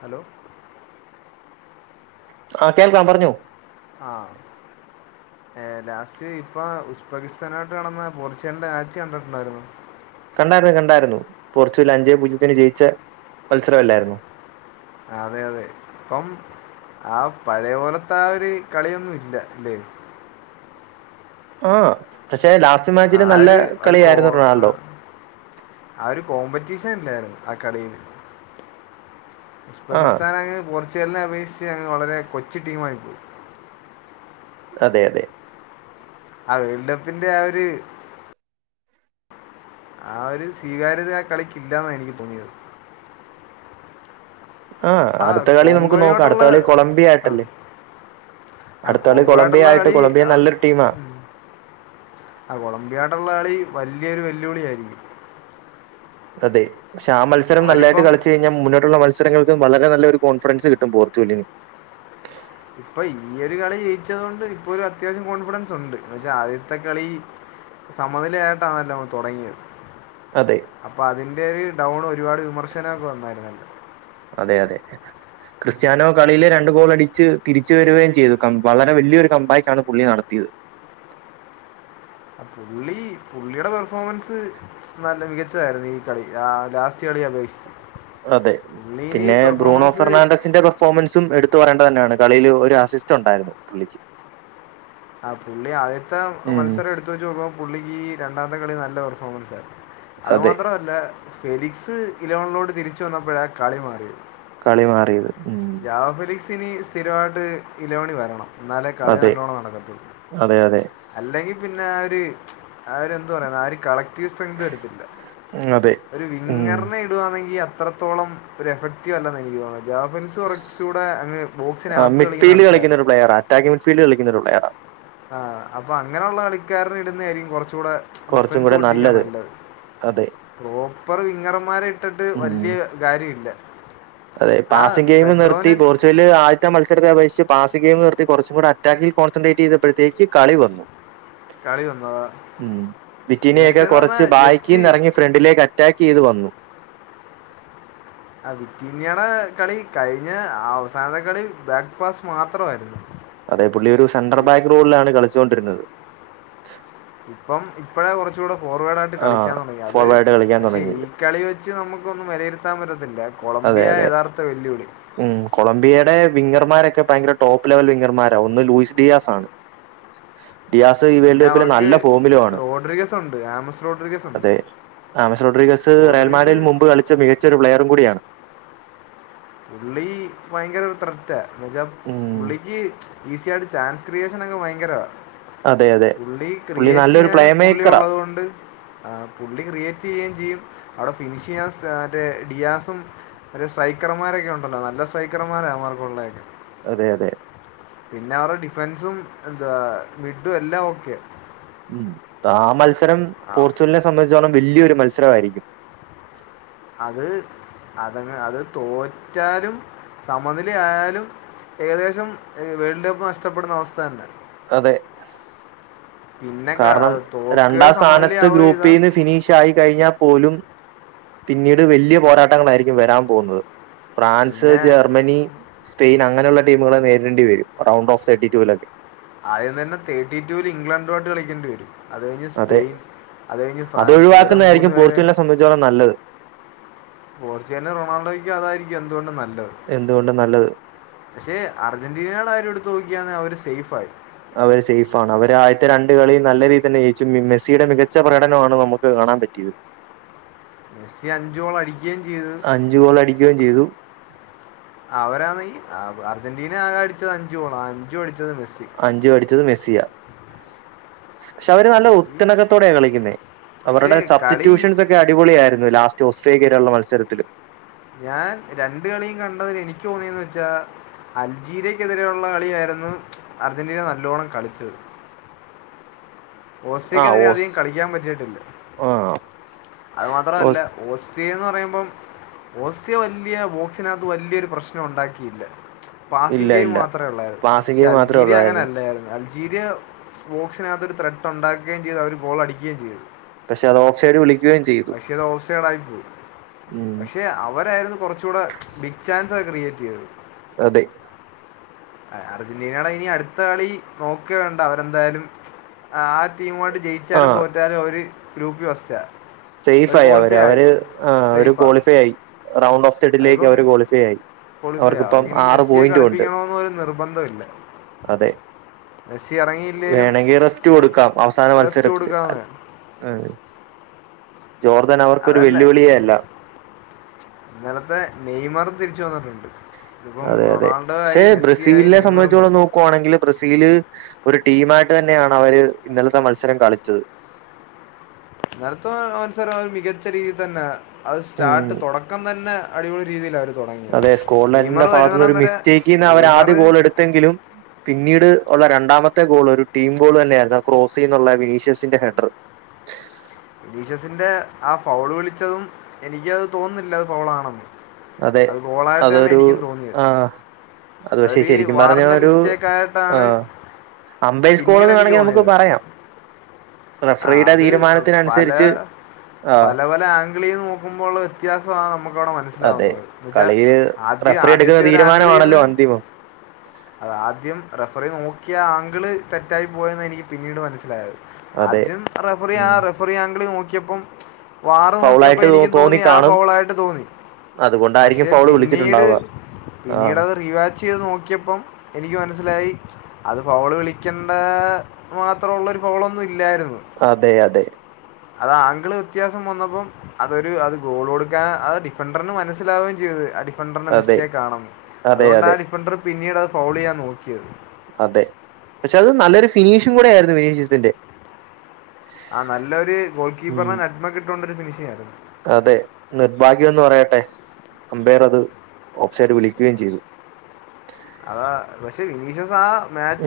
Hello ആഹ കേൾക്കാം പറഞ്ഞു ആഹ് ഏർ ലാസ്റ്റ് ഇപ്പൊ ഉസ്ബെക്കിസ്ഥാനായിട്ട് കണന്ന പോർച്ചുഗലിന്റെ മാച്ച് കണ്ടിട്ടുണ്ടായിരുന്നു കണ്ടായിരുന്നു കണ്ടായിരുന്നു പോർച്ചുഗൽ അഞ്ചേ പൂജ്യത്തിന് ജയിച്ച മത്സരല്ലായിരുന്നു അതെ അതെ ഇപ്പം ആഹ് പഴയ പോലത്തെ ആ ഒരു കളിയൊന്നും ഇല്ല അല്ലേ ആഹ് ആര് കോ റൊണാൾഡോ ആ ഒരു കോമ്പറ്റീഷൻ ഇല്ലായിരുന്നു അക്കട ആ ഉസ്ബകിസ്ഥാൻ അങ്ങ് പോർച്ചുഗലിനെ അപേക്ഷിച്ച് അങ്ങ് വളരെ കൊച്ചു ടീമായിപ്പോയി അതെ അതെ ആഹ് വേൾഡ് കപ്പിന്റെ ആ ഒരു ആ ഒരു സ്വീകാര്യത ആ കളിക്കില്ലാന്ന എനിക്ക് തോന്നിയത് ആ അടുത്ത കളി നമുക്ക് നോക്കാം കോങ്കോോട്ടുള്ള അടുത്ത കളി കൊളംബിയ ആ ആയിട്ടല്ലേ ആ അടുത്ത കളി കൊളംബിയ കോങ്കട്ടയള്ള ആയിട്ട് കളി കൊളംബിയ നല്ലൊരു ടീമാ ആ കൊളംബിയാട്ട ഉള്ള കളി വല്ിയൊരു വെല്ലുവിളിയ ആയിരിക്കും അതെ പക്ഷെ ആ മത്സരം നല്ലായിട്ട് കളിച്ചച്ച് കഴിഞ്ഞാൽ മുന്നോട്ടുള്ള മത്സരം മത്സരങ്ങൾക്കും വളരെ നല്ല ഒരു കോൺഫിഡൻസ് കിട്ടും പോർച്ചുഗലിന്. ഇപ്പൊ ഈ ഒരു കളി ജയിച്ചത് കൊണ്ട് ഇപ്പൊ ഒരു അത്യാവശ്യം കോൺഫിഡൻസ് ഉണ്ട് എന്ന വെച്ചാ ആദ്യത്തെ കളി. സമനിലയായിട്ടാണല്ലോ അവൻ തുടങ്ങിയത്. അതെ അപ്പൊ അതിന്റെ ഒരു ഡൗൺ ഒരുപാട് വിമർശനമൊക്കെ വന്നായിരുന്നല്ലോ. അതെ അതെ ക്രിസ്ത്യാനോ കളിയില് രണ്ടു ഗോൾ അടിച്ച് തിരിച്ചു വരുകയും ചെയ്തു ക വളരെ വലിയൊരു കമ്പാക്ക് ആണ് പുള്ളി നടത്തിയത്. [inaudible] പുള്ളി പുള്ളിയുടെ പെർഫോമൻസ് നല്ല മികച്ചതായിരുന്നു ഈ കളി ലാസ്റ്റ് കളി അപേക്ഷിച്ച്. അതെ പുള്ളി ഇനി പിന്നെ ബ്രൂണോ പെർഫോമൻസ് ഫെർണാണ്ടസിന്റെ പെർഫോമൻസും എടുത്തു പറയേണ്ടത് തന്നെയാണ്. കളിയില് ഒരു അസിസ്റ്റ് ഉണ്ടായിരുന്നു പുള്ളിക്ക്. ആ പുള്ളി ആദ്യത്തെ ഉം മത്സരം എടുത്ത് വെച്ച് നോക്കുമ്പോ പുള്ളിക്ക് ഈ രണ്ടാമത്തെ കളി നല്ല പെർഫോമൻസ് ആയി അതു അതെ മാത്രല്ല ഫെലിക്സ് ഇലവണിലോണ്ട് തിരിച്ച വന്നപ്പോഴെ കളി മാറിയെ കളി മാറിയത് ഉം ജാവ ഫെലിക്സിന് സ്ഥിരമായിട്ട് ഇലോണി വരണം എന്നാലേ കളി അതെ നല്ലോണം നടക്കത്തുള്ളൂ അതെ അതെ അല്ലെങ്കിൽ പിന്നെ [unintelligible] അവര് എന്ത് പറയാ [unintelligible] അതെ ഒരു ഉം വിങ്ങറിനെ ഇടുവാണെങ്കിൽ അത്രത്തോളം ഒരു എഫക്റ്റീവ് അല്ല എന്ന് എനിക്ക് തോന്നുന്നത് ജാബ് കളിക്കുന്ന മിഡ്ഫീൽഡ് കളിക്കാരനാണ് കളിക്കുന്നൊരു പ്ലെയർ അറ്റാക്ക് മിഡ്ഫീൽഡ് കളിക്കുന്നൊരു പ്ലെയർ ആ അപ്പോ അങ്ങനെയുള്ള കളിക്കാരന് ഇടുന്നതായിരിക്കും കുറച്ച കുറച്ചൂടെ കുറച്ചും ഡിഫൻസ് കൂടെ പൊട്ടിക്ക നല്ലത് അതെ പ്രോപ്പർ വിങ്ങർമാരെ ഇട്ടിട്ട് ഉം വലിയ കാര്യമില്ല അതെ ആ പാസിംഗ് ഗെയിം നിർത്തി പെഡ്രോന് പോർച്ചുഗൽ ആദ്യത്തെ മത്സരത്തെ അപേക്ഷ പാസ് ഗെയിം നിർത്തി കുറച്ച്കൂടെ അറ്റാക്കിൽ കോൺസെൻട്രേറ്റ് ചെയ്തപ്പോഴേക്ക് കളി വന്നു കളി വന്നു ഉം വിറ്റിനിയൊക്കെ കൊറച്ച് ജസ്റ്റ് ബായ്ക്കിന്ന് ഇറങ്ങി ഫ്രണ്ടിലേക്ക് അറ്റാക്ക് ചെയ്ത് വന്നു ആ വിറ്റിന്നിയുടെ കളി കഴിഞ്ഞ അവസാനത്തെ കളി ബാക്ക് പാസ് മാത്രമായിരുന്നു അതേ പുള്ളിയൊരു സെൻടർ ഇ- ബാക്ക് റോളിലാണ് കളിച്ചുകൊണ്ടിരുന്നത് ഇപ്പം ഇപ്പഴേ കുറച്ചുകൂടെ ഫോർവേഡ് ആയിട്ട് ആ കളിക്കാൻ തുടങ്ങി അത് ഫോർവേഡ് കളിക്കാൻ പക്ഷെ ഈ തുടങ്ങിയത് കളി വെ ച്ച് നമുക്കൊന്ന് വിലയിരുത്താ വര അതെ അതെ ഉം കൊളംബിയയുടെ വിംഗർമാരൊക്കെ [unintelligible] ഭയങ്കര ടോപ്പ് ലെവൽ വിംഗർമാരാ ഒന്ന് ലൂയിസ് ഡിയാസ് ആണ് ഡിയാസ് ഈ വേൾഡ് പിന്നെ കപ്പിൽ അവർക്ക് നല്ല ഫോമിലും ആണ് റോഡ്റികസുണ്ട് ആമസ് റോഡറികസുണ്ട് ആമിസ് റോഡ്രിഗസ് റയൽമാഡ്രിയൽ മുമ്പ് കളിച്ച മികച്ച ഒരു പ്ലെയർ കൂടിയാണ് പുള്ളി ഭയങ്കര ത്രറ്റാ എന്ന വെച്ചാ ഉം പുള്ളിക്ക് ഈസിയയിട്ട് ചാൻസ് ക്രിയേഷൻ ഒക്കെ ഭയങ്കര അതെ അതെ പുള്ളി പുള്ളി ക്രിയേറ്റ് നല്ലൊരു ചെയ്യാൻ പ്ലേ പുള്ളി മേക്കറാ ഉള്ളത് കൊണ്ട് ആ പുള്ളി ക്രിയേറ്റ് ചെയ്യുകയും ചെയ്യും അവിടെ ഫിനിഷ് ചെയ്യാൻ മറ്റേ ഡിയാസും സ്ട്രൈക്ക് സൈക്കർമാരൊക്കെ ഉണ്ടല്ലോ നല്ല സൈക്കർമാര അവൻമാർക്കുള്ളതൊക്കെ അതെ അതെ പിന്നെ അവരെ ഡിഫെൻസും എന്താ മിഡും എല്ലാം ഓക്കെയ ഉം ആ മത്സരം പോർച്ചുഗലിനെ സംബന്ധിച്ചോളം വലിയൊരു മത്സരമായിരിക്കും അത് അതങ് അത് തോറ്റാലും സമനില ആയാലും ഏകദേശം വേൾഡ് കപ്പ് നഷ്ടപ്പെടുന്ന അവസ്ഥ തന്നെ അതെ പിന്നെ കാരണം ക- തോക്കുക രണ്ടാം സ്ഥാനത്ത് സമനിലയാവുക ചെയ്താ ഗ്രൂപ്പിൽ ഫിനിഷ് ആയി കഴിഞ്ഞാ പോലും പിന്നീട് വലിയ പോരാട്ടങ്ങളായിരിക്കും വരാൻ പോകുന്നത് ഫ്രാൻസ് പിന്നെ ജർമ്മനി സ്പെയിൻ അങ്ങനെയുള്ള ടീമുകളെ നേരിടേണ്ടി വരും റൗണ്ട് ഓഫ് തേർട്ടി ടു ലൊക്കേ ആദ്യം തന്നെ തേർട്ടി ടുവിൽ ഇംഗ്ലണ്ടുമായിട്ട് കളിക്കേണ്ടി വരും അത് കഴിഞ്ഞ് അതെ സ്പെയിൻ അത് കഴിഞ്ഞ് ഫ്രാൻസ് ഇവരെ മൂന്ന് അതൊഴിവാക്കുന്നതായിരിക്കും പേര് പോർച്ചുഗലിനെ സംബന്ധിച്ചോളം നല്ലത് പോർച്ചുഗാലിനും റൊണാൾഡോയ്ക്കും അതായിരിക്കും എന്തുകൊണ്ടണ്ട് നല്ലത് എന്തുകൊണ്ടും നല്ലത് പക്ഷെ അർജന്റീനയുടെ കാര്യം എടുത്ത് നോക്കിയാന്ന് അവര് സേഫായി അവര് സേഫാണ് അവര് ആദ്യത്തെ രണ്ട് കളി നല്ല രീതിൽ തന്നെ ജയിച്ചു മെസ്സിയുടെ മികച്ച പ്രകടനമാണ് നമുക്ക് കാണാൻ പറ്റിയത് മെസ്സി അഞ്ചോള അടിക്കുകയും ചെയ്ത് അഞ്ചു ഗോൾ അടിക്കുകയും ചെയ്തു അവരാണെങ്കിൽ അർജന്റീന ആകെ അടിച്ചത് അഞ്ച് ഗോള അഞ്ചു അടിച്ച അഞ്ചു അടിച്ചത് മെസ്സിയ പക്ഷെ അവര് നല്ല ഈ ഒത്തിണക്കത്തോടെയാണ് കളിക്കുന്നത് പക്ഷേ അവരുടെ കളി സബ്സ്റ്റിറ്റ്യൂഷൻസ് ഒക്കെ അടിപൊളിയ ആായിരുന്നു ലാസ്റ്റ് ഓസ്ട്രേലിയയിലുള്ള മത്സരത്തില്. ഞാൻ രണ്ട്‌ കളിയും കണ്ടതില് എനിക്ക് തോന്നിയന്ന വെച്ചാ അൽജീരിയക്കെതിരെയുള്ള കളിയായിരുന്നു അർജന്റീന നല്ലോണ്ണം കളിച്ചത്. ആ ഓസ്റ്റ്രിയക്കെതിരെ ഓസ് അധികം കളിക്കാൻ പറ്റിയിട്ടില്ല. ആ അത് മാത്രല്ല ഓസ് ഓസ്ട്രിയ എന്ന് പറയുമ്പം ഓസ്ട്രിയ വല്യ ച്ചിനകത്ത് വല്യോരു പ്രശ്നം ഉണ്ടാക്കിയില്ല. പാസി ഇല്ല ഗെയിം ഇല്ല മാത്രേ ഉള്ളായിരുന്നു പാസിംഗ് പക്ഷെ ഗെയിം മാത്രമേ അൽജീരിയ അങ്ങനെ ഉള്ളായിരുന്നു അല്ലായിരുന്നു. അ ൾജീരിയ ബോക്സിനകത്തൊരു ഒരു ത്രെട്ട് ഉണ്ടാക്കുകയും ചെയ്തു അവര് ഗോൾ അടിക്കുകയും ചെയ്തു. പക്ഷെ അത് ഓഫ് സൈഡുവിളി പക്ഷേ അത് ഓഫ്സൈടായി ഉം പക്ഷെ അവരായിരുന്നു കുറച്ചൂടെ ബിഗ് ചാൻസൊക്കെ ക്രിയേറ്റ് ചെയ്തത് അതെ അർജന്റീനയുടെ ഇനി അടുത്ത കളി നോക്കേ വേണ്ട അവരെന്തായാലും ആ ടീമുവായിട്ട് ആ ജയിച്ചാലും തോറ്റാലും അവര് ഗ്രൂപ്പ്ല് ഫസ്റ്റാ അവർ സേഫ്ആയി അവര് ക്വാളിഫൈ ആയി അവര് ആ അവര് സേഫാ ക്വാളിഫൈ ആയി റൗണ്ട് ഓഫ്തഡിലേക്ക് അതിപ്പം അവര് ക്വാളിഫൈയായി ക്വാളിഫൈ അവർക്കിനി മെസ്സിയെ കളിപ്പിക്കണന്നൊരു നിർബന്ധവും ഇല്ല അതെ മെസ്സി ഇറങ്ങിയില്ലേലും വേണമെങ്കിൽ റെസ്റ്റ് റസ്റ്റ് കൊടുക്കാന്ന് ആതെ ജോർദാൻ അവർക്കൊരു അതല്ല വെല്ലുവിളിയേ അല്ല ഇന്നലത്തെ നെയ്മറും തിരിച്ചുവന്നിട്ടുണ്ട് അതെ അതെ പക്ഷെ മെസ്സി ആയി ബ്രസീലിനെ നെയ്മറും സംബന്ധിച്ചോളം വന്നു നോക്കുവാണെങ്കില് ബ്രസീല് ഒരു ടീമായിട്ട് തന്നെയാണ് അവര് ഇന്നലത്തെ മത്സരം കളിച്ചത് ഇന്നലത്തെ മത്സരം ഒരു മികച്ച രീതിയിൽ തന്നെ അത് സ്റ്റാർട്ട് തുടക്കം ഉം തന്നെ അടിപൊളി രീതിയിലായിരുന്നു തുടങ്ങിയത് നെയ്മറ് വരുന്നടം വരെ ഇന്ന് അവർ നെയ്മർ ആദ്യഗോളെടുത്തെങ്കിലും പിന്നീട് ഉള്ള രണ്ടാമത്തെ ഗോള് ഒരു ടീം ഗോൾ തന്നെയായിരുന്നു ക്രോസീന്നുള്ള വിനീഷ്യസിന്റെ ഹെഡർ ഇലീഷ്യസിന്റെ ആ ഫൗള് വിളിച്ചതും എനിക്കതുതോന്നുന്നില്ലത് ഫൗളാണെന്ന് അതെ അത് ഗോളായിട്ട് തന്നെ അതൊരു എനിക്കും തോന്നിയത് ആഹ് അത് പക്ഷെ അതൊരു ശെരിക്കും പറഞ്ഞ വാറിൻ്റെ ഒരു മിസ്റ്റേക്കായിട്ടാണ് ആഹ് അംബേ പിന്നീട് സ്കോൾന്ന് എനിക്ക് വേണമെങ്കിൽ നമുക്ക് തോന്നിയത് പറയാം ആ റഫ്രിയുടെ അത് പല തീരുമാനത്തിനനുസരിച്ച് ആഹ് പല പല ആംഗ്ലീന്ന് നോക്കുമ്പോള്ള വ്യത്യാസമാണ് നമുക്കവിടെ മനസ്സി അതെ മനസ്സിലാവുന്നത് എന്നുവെച്ചാ കളിയില് ആദ്യ റഫറി എടുക്കുന്ന ആദ്യത്തെ ഒരു ആംഗിളീന്ന് തീരുമാനമാണല്ലോ അന്തിമം അത് ആദ്യം റഫറി നോക്കിയ ആങ്കിള് തെറ്റായി പോയെന്നാഎനിക്ക് പിന്നീട് മനസ്സിലായത് അതെ ആദ്യം റഫറി ആ ഉം റഫറി ആങ്കിളിൽ നോക്കിയപ്പം വാറ്നോക്കിയപ്പോ ഫൗളായിട്ട് തോ എനിക്കും തോന്നി ആ കാണും ഫൗളായിട്ട് തോന്നി അതുകൊണ്ടായിരിക്കും പക്ഷെ ഫൗള് പിന്നീട് വിളിച്ചിട്ടുണ്ടാവുക പിന്നീട് ആഹ് അത് റീവാച്ച് ചെയ്തുനോക്കിയപ്പം എനിക്ക് മനസ്സിലായി അത് ഫൗള് വിളിക്കണ്ട മാത്രമുള്ള ഒരു ഫൗളൊന്നും ഇ അതെ അതെ അത് ആങ്കിള് വ്യത്യാസം വന്നപ്പം അതൊരു അത് ഗോള് കൊടുക്കാൻ അത് ഡിഫണ്ടറിന് മനസ്സിലാവുകയും ചെയ്തു അഡി ഡിഫൻഡറിൻ്റെ അതെ മിസ്റ്റേക്ക് ആണെന്ന് അതെ അതുകൊണ്ടാ അതെ ഡിഫൻഡർ പിന്നീട് അത് ഫൗളെയ്യാൻ നോക്കിയത് അതെ പക്ഷെ അത് നല്ലൊരു ഫിനീഷിംഗ് കൂടെ ആയിരുന്നു ഫിനീഷിസിന്റെ ആ നല്ല ഒരു ഗോൾ കീപ്പറിനെ നഡ്മക്ക് ഇട്ടോണ്ടൊരു ഫിനിഷിംഗ് ആയിരുന്നത് അതെ നിർഭാഗ്യംന്ന് പറയട്ടെ അംമ്പയർ അത് ഓഫ്സൈഡ് വിളിക്കുകയും ചെയ്തു അതാ പക്ഷെ വിനീഷസ് ആ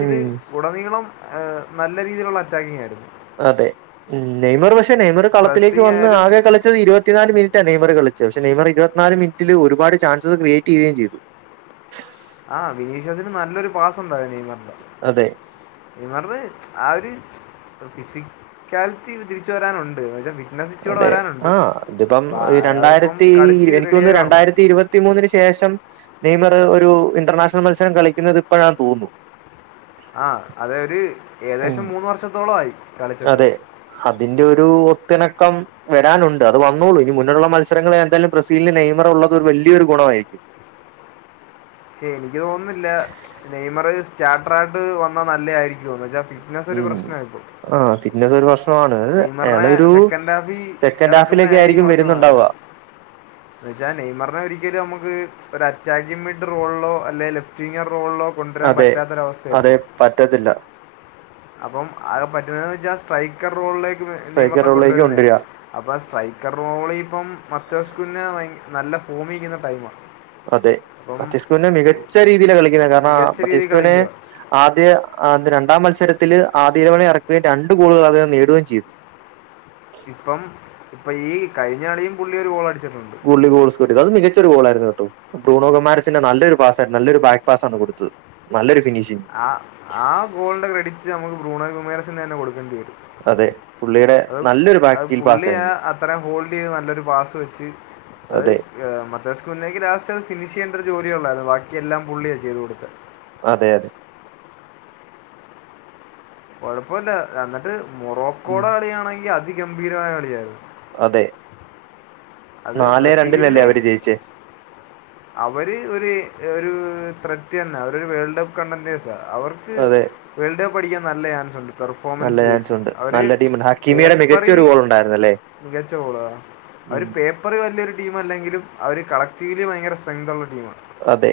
ഉം ഉടനീളം അ നല്ല രീതിയിലുള്ള അറ്റാക്കിങ് ആയിരുന്നു അതെ ഉം നെയ്മറ് പക്ഷെ നെയ്മറ് കളത്തിലേക്ക് പ്രസ്സിങ് വന്ന് ആയാലും ആകെ കളിച്ചത് ഇരുപത്തിനാല് മിനിറ്റാ നെയ്മറ് കളി പക്ഷെ നെയ്മറ് ഇരുപത്തിനാല് മിനിറ്റില് ഒരുപാട് ചാൻസസ് ക്രിയേറ്റ് ചെയ്യുകയും ചെയ്തു ആഹ് ബിനീഷ്സിന് നല്ലൊരു പാസുണ്ടായി നെയ്‌മറിന് അതെ നെയ്മെറിന് അ അതെ ആ ഇതിപ്പം അതിപ്പം രണ്ടായിരത്തി കളിച്ച് എനക്കൊന്ന് റെഡിയായി വരണം രണ്ടായിരത്തി ഇരുപത്തിമൂന്നിന് ശേ ഷം നെയ്മർ ഒരു ഇന്റർനാഷണൽ മത്സരം കളിക്കുന്നത് ഇപ്പോഴാ തോന്നുന്നു ആഹ് അതെരു ഉം അതെ അതിന്റെ ഒരു ഒത്തിണക്കം വരാനുണ്ട് അത് വന്നോളും ഇനി മുന്നിലുള്ള മത്സരങ്ങള എന്താലും ബ്രസീലിന് നെയ്മർ ഉള്ളത് ഒരു വലിയൊരു ഗുണായിരിക്കും [inaudible] ക്ഷെ എനിക്ക് തോന്നുന്നില്ല നെയ്മർ സ്റ്റാർട്ടറായിട്ട് വന്നാ നല്ല ആയിരിക്കോന്ന് ജ ഉം ആഹ് പിന്നത് ഒരു വർഷം നെയ്മറിനെ അയാളൊരു സെക്കൻഡ് ഹാഫിൽ സെക്കൻഡ് ഇറക്കുന്നതായിരിക്കും ഹാഫിലൊക്കായിരിക്കും കുറച്ചുകൂടെ വരുന്നുണ്ടാവ നല്ലത് [inaudible] റോളിലോ കൊണ്ടരാൻ അതെ പറ്റാത്തൊരവസ്ഥയാ അതെ ഇപ്പോ പറ്റത്തില്ല അപ്പം ആകെ പറ്റുന്നതെച്ചാൽ സ്ട്രൈക്കർ റോളിലേക്ക് സ്ട്രൈക്കർ നെയ്മറിനെ റോളിലേക്ക് കൊണ്ടുവരുന്ന കൊണ്ടുവരിക അപ്പൊ സ്ട്രൈക്കർ റോളി ഇപ്പം മത്തസ്കുഞ്ഞ ഭയ നല്ല ഫൂമി നിക്കുന്ന ടൈമാ അതെ മത്യസ്ക്യു പിന്ന മികച്ച രീതിലാ കളിക്കുന്നെ കാരണ മികച്ച രീതിയിൽ മത്യസ്കൂനെ കളിക്കുക ആദ്യ ആദ്യ രണ്ട് രണ്ടാം മത്സരത്തില് ആദ്യതവണ ഇറക്കുകയും രണ്ടു ഗോളുകൾ അദ്ദേഹം നേടുകയും ചെയ്തു ഇപ്പം ഇപ്പൊ ഈ കഴിഞ്ഞളീം പുള്ളി ഒരു ഗോളടി [unintelligible] അത് മികച്ചൊരു ഗോളായിരുന്നു കേട്ടോ ബ്രൂണോ കുമാരസിന്റെ നല്ലൊരു പാസ്സാരുന്ന് നല്ലരു ബാക്ക് പാസ്സാണ് കൊടുത്തത് നല്ലൊരു ഫിനിഷിങ് ആഹ് ആ ഗോളിന്റെ ക്രെഡിറ്റ് നമുക്ക് ബ്രൂണകുമേരസിന് തന്നെ കൊടുക്കേണ്ടി വരും അതെ പുള്ളിയുടെ [unintelligible] അത് നല്ലൊരു ബാക്ക് കീൽ [unintelligible] പാസ്സായിരുന്നു അതെ ലാസ്റ്റത് ഫിനിഷെയ്യണ്ട ഒരു ജോലിയ ഉള്ളായിരുന്നു ബാക്കി എല്ലാം പുള്ളിയാ ചെയ്തു കൊടുത്തെ അതെ അ കൊഴപ്പമില്ല എന്നിട്ട് ഉം മൊറോക്കോടെ കളിയാണെങ്കി അതിഗംഭീരമായ കളിയായിരുന്നു അതെ അത് നാലെ രണ്ടിനല്ലേ ബ്രസീലിന് അവര് ജയിച്ചേ അവര് ഒരു ഒരു ത്രെറ്റ് തന്ന അവര് ഒരു വേൾഡ് കപ്പ് കണ്ടന്റെർസാ അവർക്ക് അതെ വേൾഡ് കപ്പടിക്കാൻ നല്ല നല്ല പെർഫോമൻസ് വൈസ് ചാൻസ് ഉണ്ട് അവർ നല്ല ടീമുണ്ട് ഹക്കിമേടെ പേപ്പറിൽ മികച്ചൊരു ഗോൾ ഉണ്ടായിരുന്നല്ലോ മികച്ച ഗോളാ അവര് പേപ്പറി വലിയൊരു ടീമല്ലെങ്കിലും അവർ കളക്ടീവിലി ഭയങ്കര സ്ട്രങ്തുള്ള ടീമാ അതെ.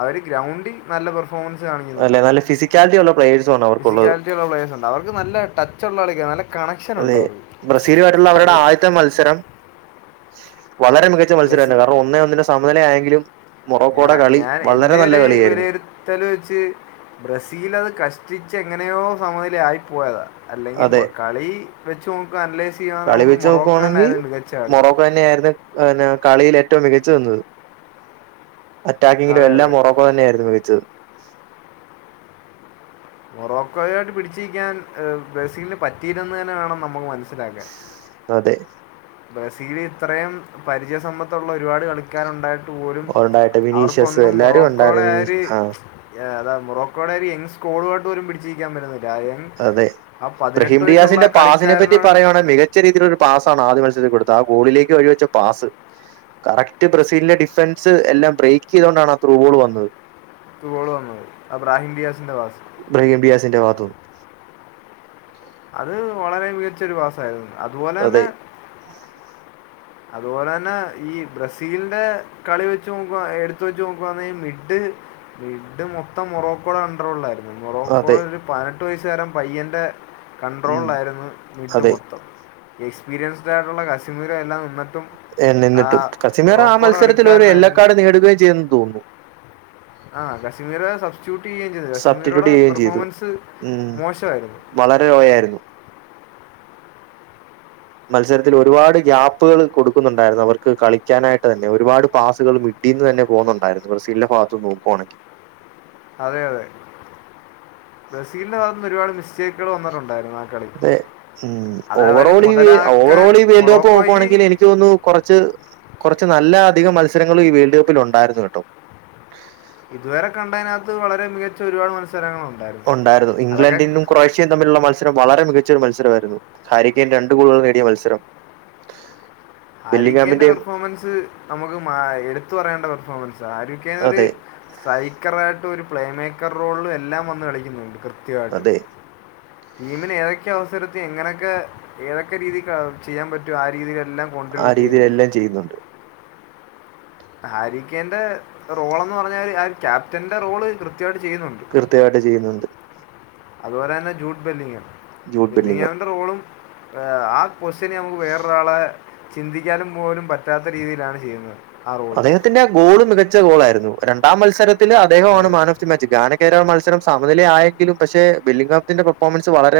അവര് ഗ്രൗണ്ടി നല്ല പെർഫോ ഫോൻസ് അല്ലെ കാണിക്കുന്നുണ്ട് നല്ല ഫിസിക്കാലിറ്റി ഉള്ള പ്ലേയേഴ്സും ആണ് ഫിസി അവർക്കുള്ളത് ക്കാലിറ്റിയുള്ള പ്ലയേഴ്‌സ് ഉണ്ട് അവർക്ക് നല്ല ടച്ച്‌ ഒള്ള കളി അതെ ബ്രസീലുമായിട്ടുള്ള അവരുടെ അത് ആദ്യത്തെ മത്സരം വളരെ മികച്ച മത്സരാണ് കാരണം ഒന്നേ ഒന്നിന് സമനില ആയെങ്കിലും ഞാ ഞാൻ എന്റെ ഒരു ബ്രസീലത് കഷ്ടിച്ച് എങ്ങനെയോ സമനില ആയി പോയതാ അല്ലെങ്കി അതെ കളി വെച്ചോക്കാ നമുക്ക് അനലൈസ് ചെയ്യാന്നെങ്കി കളി നമുക്ക് വെച്ച് മോറോക്ക തന്നേ മികച്ച ആള് ന്നാ കളിയിൽ എ ഏറ്റവും മികച്ച നിന്ന് അറ്റാക്കിങ്ങിലും അതെ എല്ലാം അതെ മോറോക്ക തന്നെയായിരുന്നു മികച്ചത് മൊറോക്കോയുയായിട്ട് പിടിച്ചിക്കാൻ ബ്രസീലിന് പറ്റിയില്ലന്ന് തന്നെ വേണം നമുക്ക് മനസ്സി സ് അതെ. ബ്രസീലി ഇത്രയും പരിചയ സമ്പത്തുള്ള ഒരുപാട് കളിക്കാരുണ്ടായിട്ട് പോലും ഉണ്ടായിട്ട് വിനീഷ്യസ് അവർക്കൊന്നും എല്ലാരും മൊറോക്കോയുടെ ഉണ്ടായിരുന്നു ആ വിനീഷ് ഒരു ആഹ് മൊറോക്കോയുടെ ഒരു ഇ പോൾ വാട്ട് പോലും പിടിച്ചിക്ക യ പറ്റുന്നി അതെ വയസ്സുള്ള ബഹീംഡിയാസിന്റെ ആ പാസിനെപറ്റി കളിക്കാരനാണ് പറയുകവാണെങ്കി മികച്ച രീതിയിലൊരു പാസ്സാണ് ആദ്യമത്സ കൊടുത്ത ആ ഗോളിലേക്ക് വഴിവെച്ച പാസ് കറക്റ്റ് ബ്രസീലിന്റെ ഡിഫൻസ് എല്ലാം ബ്രേക്ക് ചെയ്തോണ്ടാണ് ആ ത്രൂബോളുവന്നത്. ത്രു ബോളുവന്നത് അത് ബ്രാഹ്മ്ഡിയാസിന്റെ ഭാഗത്തുനിന്ന് ബ്രാഹിംഡിയാസിന്റെ ഭാഗത്തുനിന്ന് അത് വളരെമികച്ച ഒരു പാസായിരുന്നു അതെ അതുപോലെതന്നെ അതുപോലെതന്നെ ഈ ബ്രസീലിന്റെ കളിവെച്ച് നോക്കുവാ എടുത്തുവെച്ചു നോക്കുവാണെങ്കീ മിഡ്ഡ് മിഡ്ഡ് മൊത്തം മൊറോക്കോയുടെ കൺട്രോളിലായിരുന്നു അതെ എട്ട് വയസ്സുകാരൻ പയ്യൻ റെ ഉം കണ്ടട്രോളിലായിരുന്നു വീട്ടു അതെ മൊത്തം. എക്സ്പീരിയൻസ്ട് ആയിട്ടുള്ള കശ്മീരോ, എല്ലാം നിന്നിട്ടും ഏ ആ നിന്നിട്ടും കസിമീർ ആ മൊറോക്കോയുടെ മത്സരത്തിലൊരു യെല്ലോ കളിക്കാരനായിരുന്നു കാർഡ് നേടുകയും ചെയ്യെന്ന് തോന്നുന്നു. ആ കശ്മീർ സബ്സ്റ്ററ്റ്യൂട്ട് ചെയ്യുകയും ചെയ്തു സബ്സ്റ്റിറ്റ്യൂട്ട് കശ്മീരുടെ ചെയ്യുകയും ചെയ്തു പെർഫോമൻസ് മോശമായിരുന്നു. പോയായിരുന്നു. മത്സരത്തിൽ ഒരുപാട് ഗ്യാപ്പുകള് കൊടുക്കുന്നുണ്ടായിരുന്നു അവർക്ക് കളിക്കാനായിട്ട് തന്നെ ഒരുപാട് പാസ്സുകൾ ഇീന്ന്ന്ന പോകുന്നുണ്ടായിരുന്നു ബ്രസീലന്റെ ഭഗത്തു നോക്കുവാണങ്കി അതെ അതെ ബ്രസീലിന്റെ ഭാഗത്ത് നിന്ന് ഒരുപാട് മിസ്റ്റേക്കുകൾ വന്നിട്ടുണ്ട് അതെ മ്മ് അതവർ ഓവറോൾ ഈ മുതലാക്കാൻ ഓവറോൾ ഈ വേൽഡ് കപ്പ് നോക്കുവാണെങ്കി മൊറോക്കോയ്ക്ക് എനിക്ക് തോന്നുന്നു കൊറച്ച് കൊറച്ച് നല്ല അധികം മത്സരങ്ങളും ഈ വേൾഡ് കപ്പിൽ ഉണ്ടായിരുന്നു കേട്ടോ അത് വളരെ മികച്ച ഒരുപാട് മത്സരങ്ങളുണ്ടായിരുന്നു ഉണ്ടായിരുന്നു അതൊക്കെ ഇംഗ്ലണ്ടിനും ക്രൊേഷ്യയും തമ്മിലുള്ള മത്സരം വളരെ മികച്ച ഒരു- മത്സരമായിരുന്നു ഹാരിക്കൻ രണ്ടു ഗോളുകൾ നേടിയ മത്സരം ആരിക്കേന്റെ ബെല്ലിംഗാമിന്റെയും പെർഫോമൻസ് നമുക്ക് മ എടുത്തു പറയേണ്ട പെർഫോമൻസ് ഷാരുഖേനൊരു അതെ സൈക്കറായിട്ട് ഒരു പ്ലേ മേക്കർ റോള് എല്ലാം വന്ന് കളിക്കുന്നുണ്ട് കൃത്യ ക്കെ ആയിട്ട് അതെ ടീമിന് ഏതൊക്കെ അവസര ഇത് എങ്ങനെയൊക്കെ ഏതൊക്കെ രീതിക്ക്‌ ചെയ്യാൻ പറ്റൊ ആ രീതിയിലെല്ലാം ആ കോൺട്രിബ്യൂട്ട് രീതിയിൽ ചെയ്യുന്നുണ്ട് എല്ലാം ചെയ്യുന്നുണ്ട്. ഹാരിക്കേന്റെ റോളെന്ന് പറഞ്ഞാല് ആര് ക്യാപ്റ്റന്റെ റോള് കൃത്യ കൃത്യമായിട്ട് ചെയ്യുന്നുണ്ട്. അതുപോലെ തന്നെ ജൂട്ട് ബെല്ലിങ്ങ് ജൂഡ് ബെല്ലിങ്ങം ബല്ലിംഗവൻ്റെ റോളും ഏഹ് ആ കൊസ്റ്റ്യന് നമുക്ക്‌ വേറൊരാളെ ചിന്തിക്കാനും പോലും പറ്റാത്ത രീതിയിലാണ് ചെയ്യുന്നത്. ആ റോള് അദ്ദേഹത്തിന്റെ ആ ഗോള് മികച്ച ഗോളായിരുന്നു രണ്ടാം മത്സര ത്തിന്റെ അത് അദേഹമാണ് man of the match Ghana കേരാ മത്സരം സമനില ആയെങ്കിലും പക്ഷെ ബെല്ലികാപ്ത്തിന്റെ പെർഫോമൻസ് വളരെ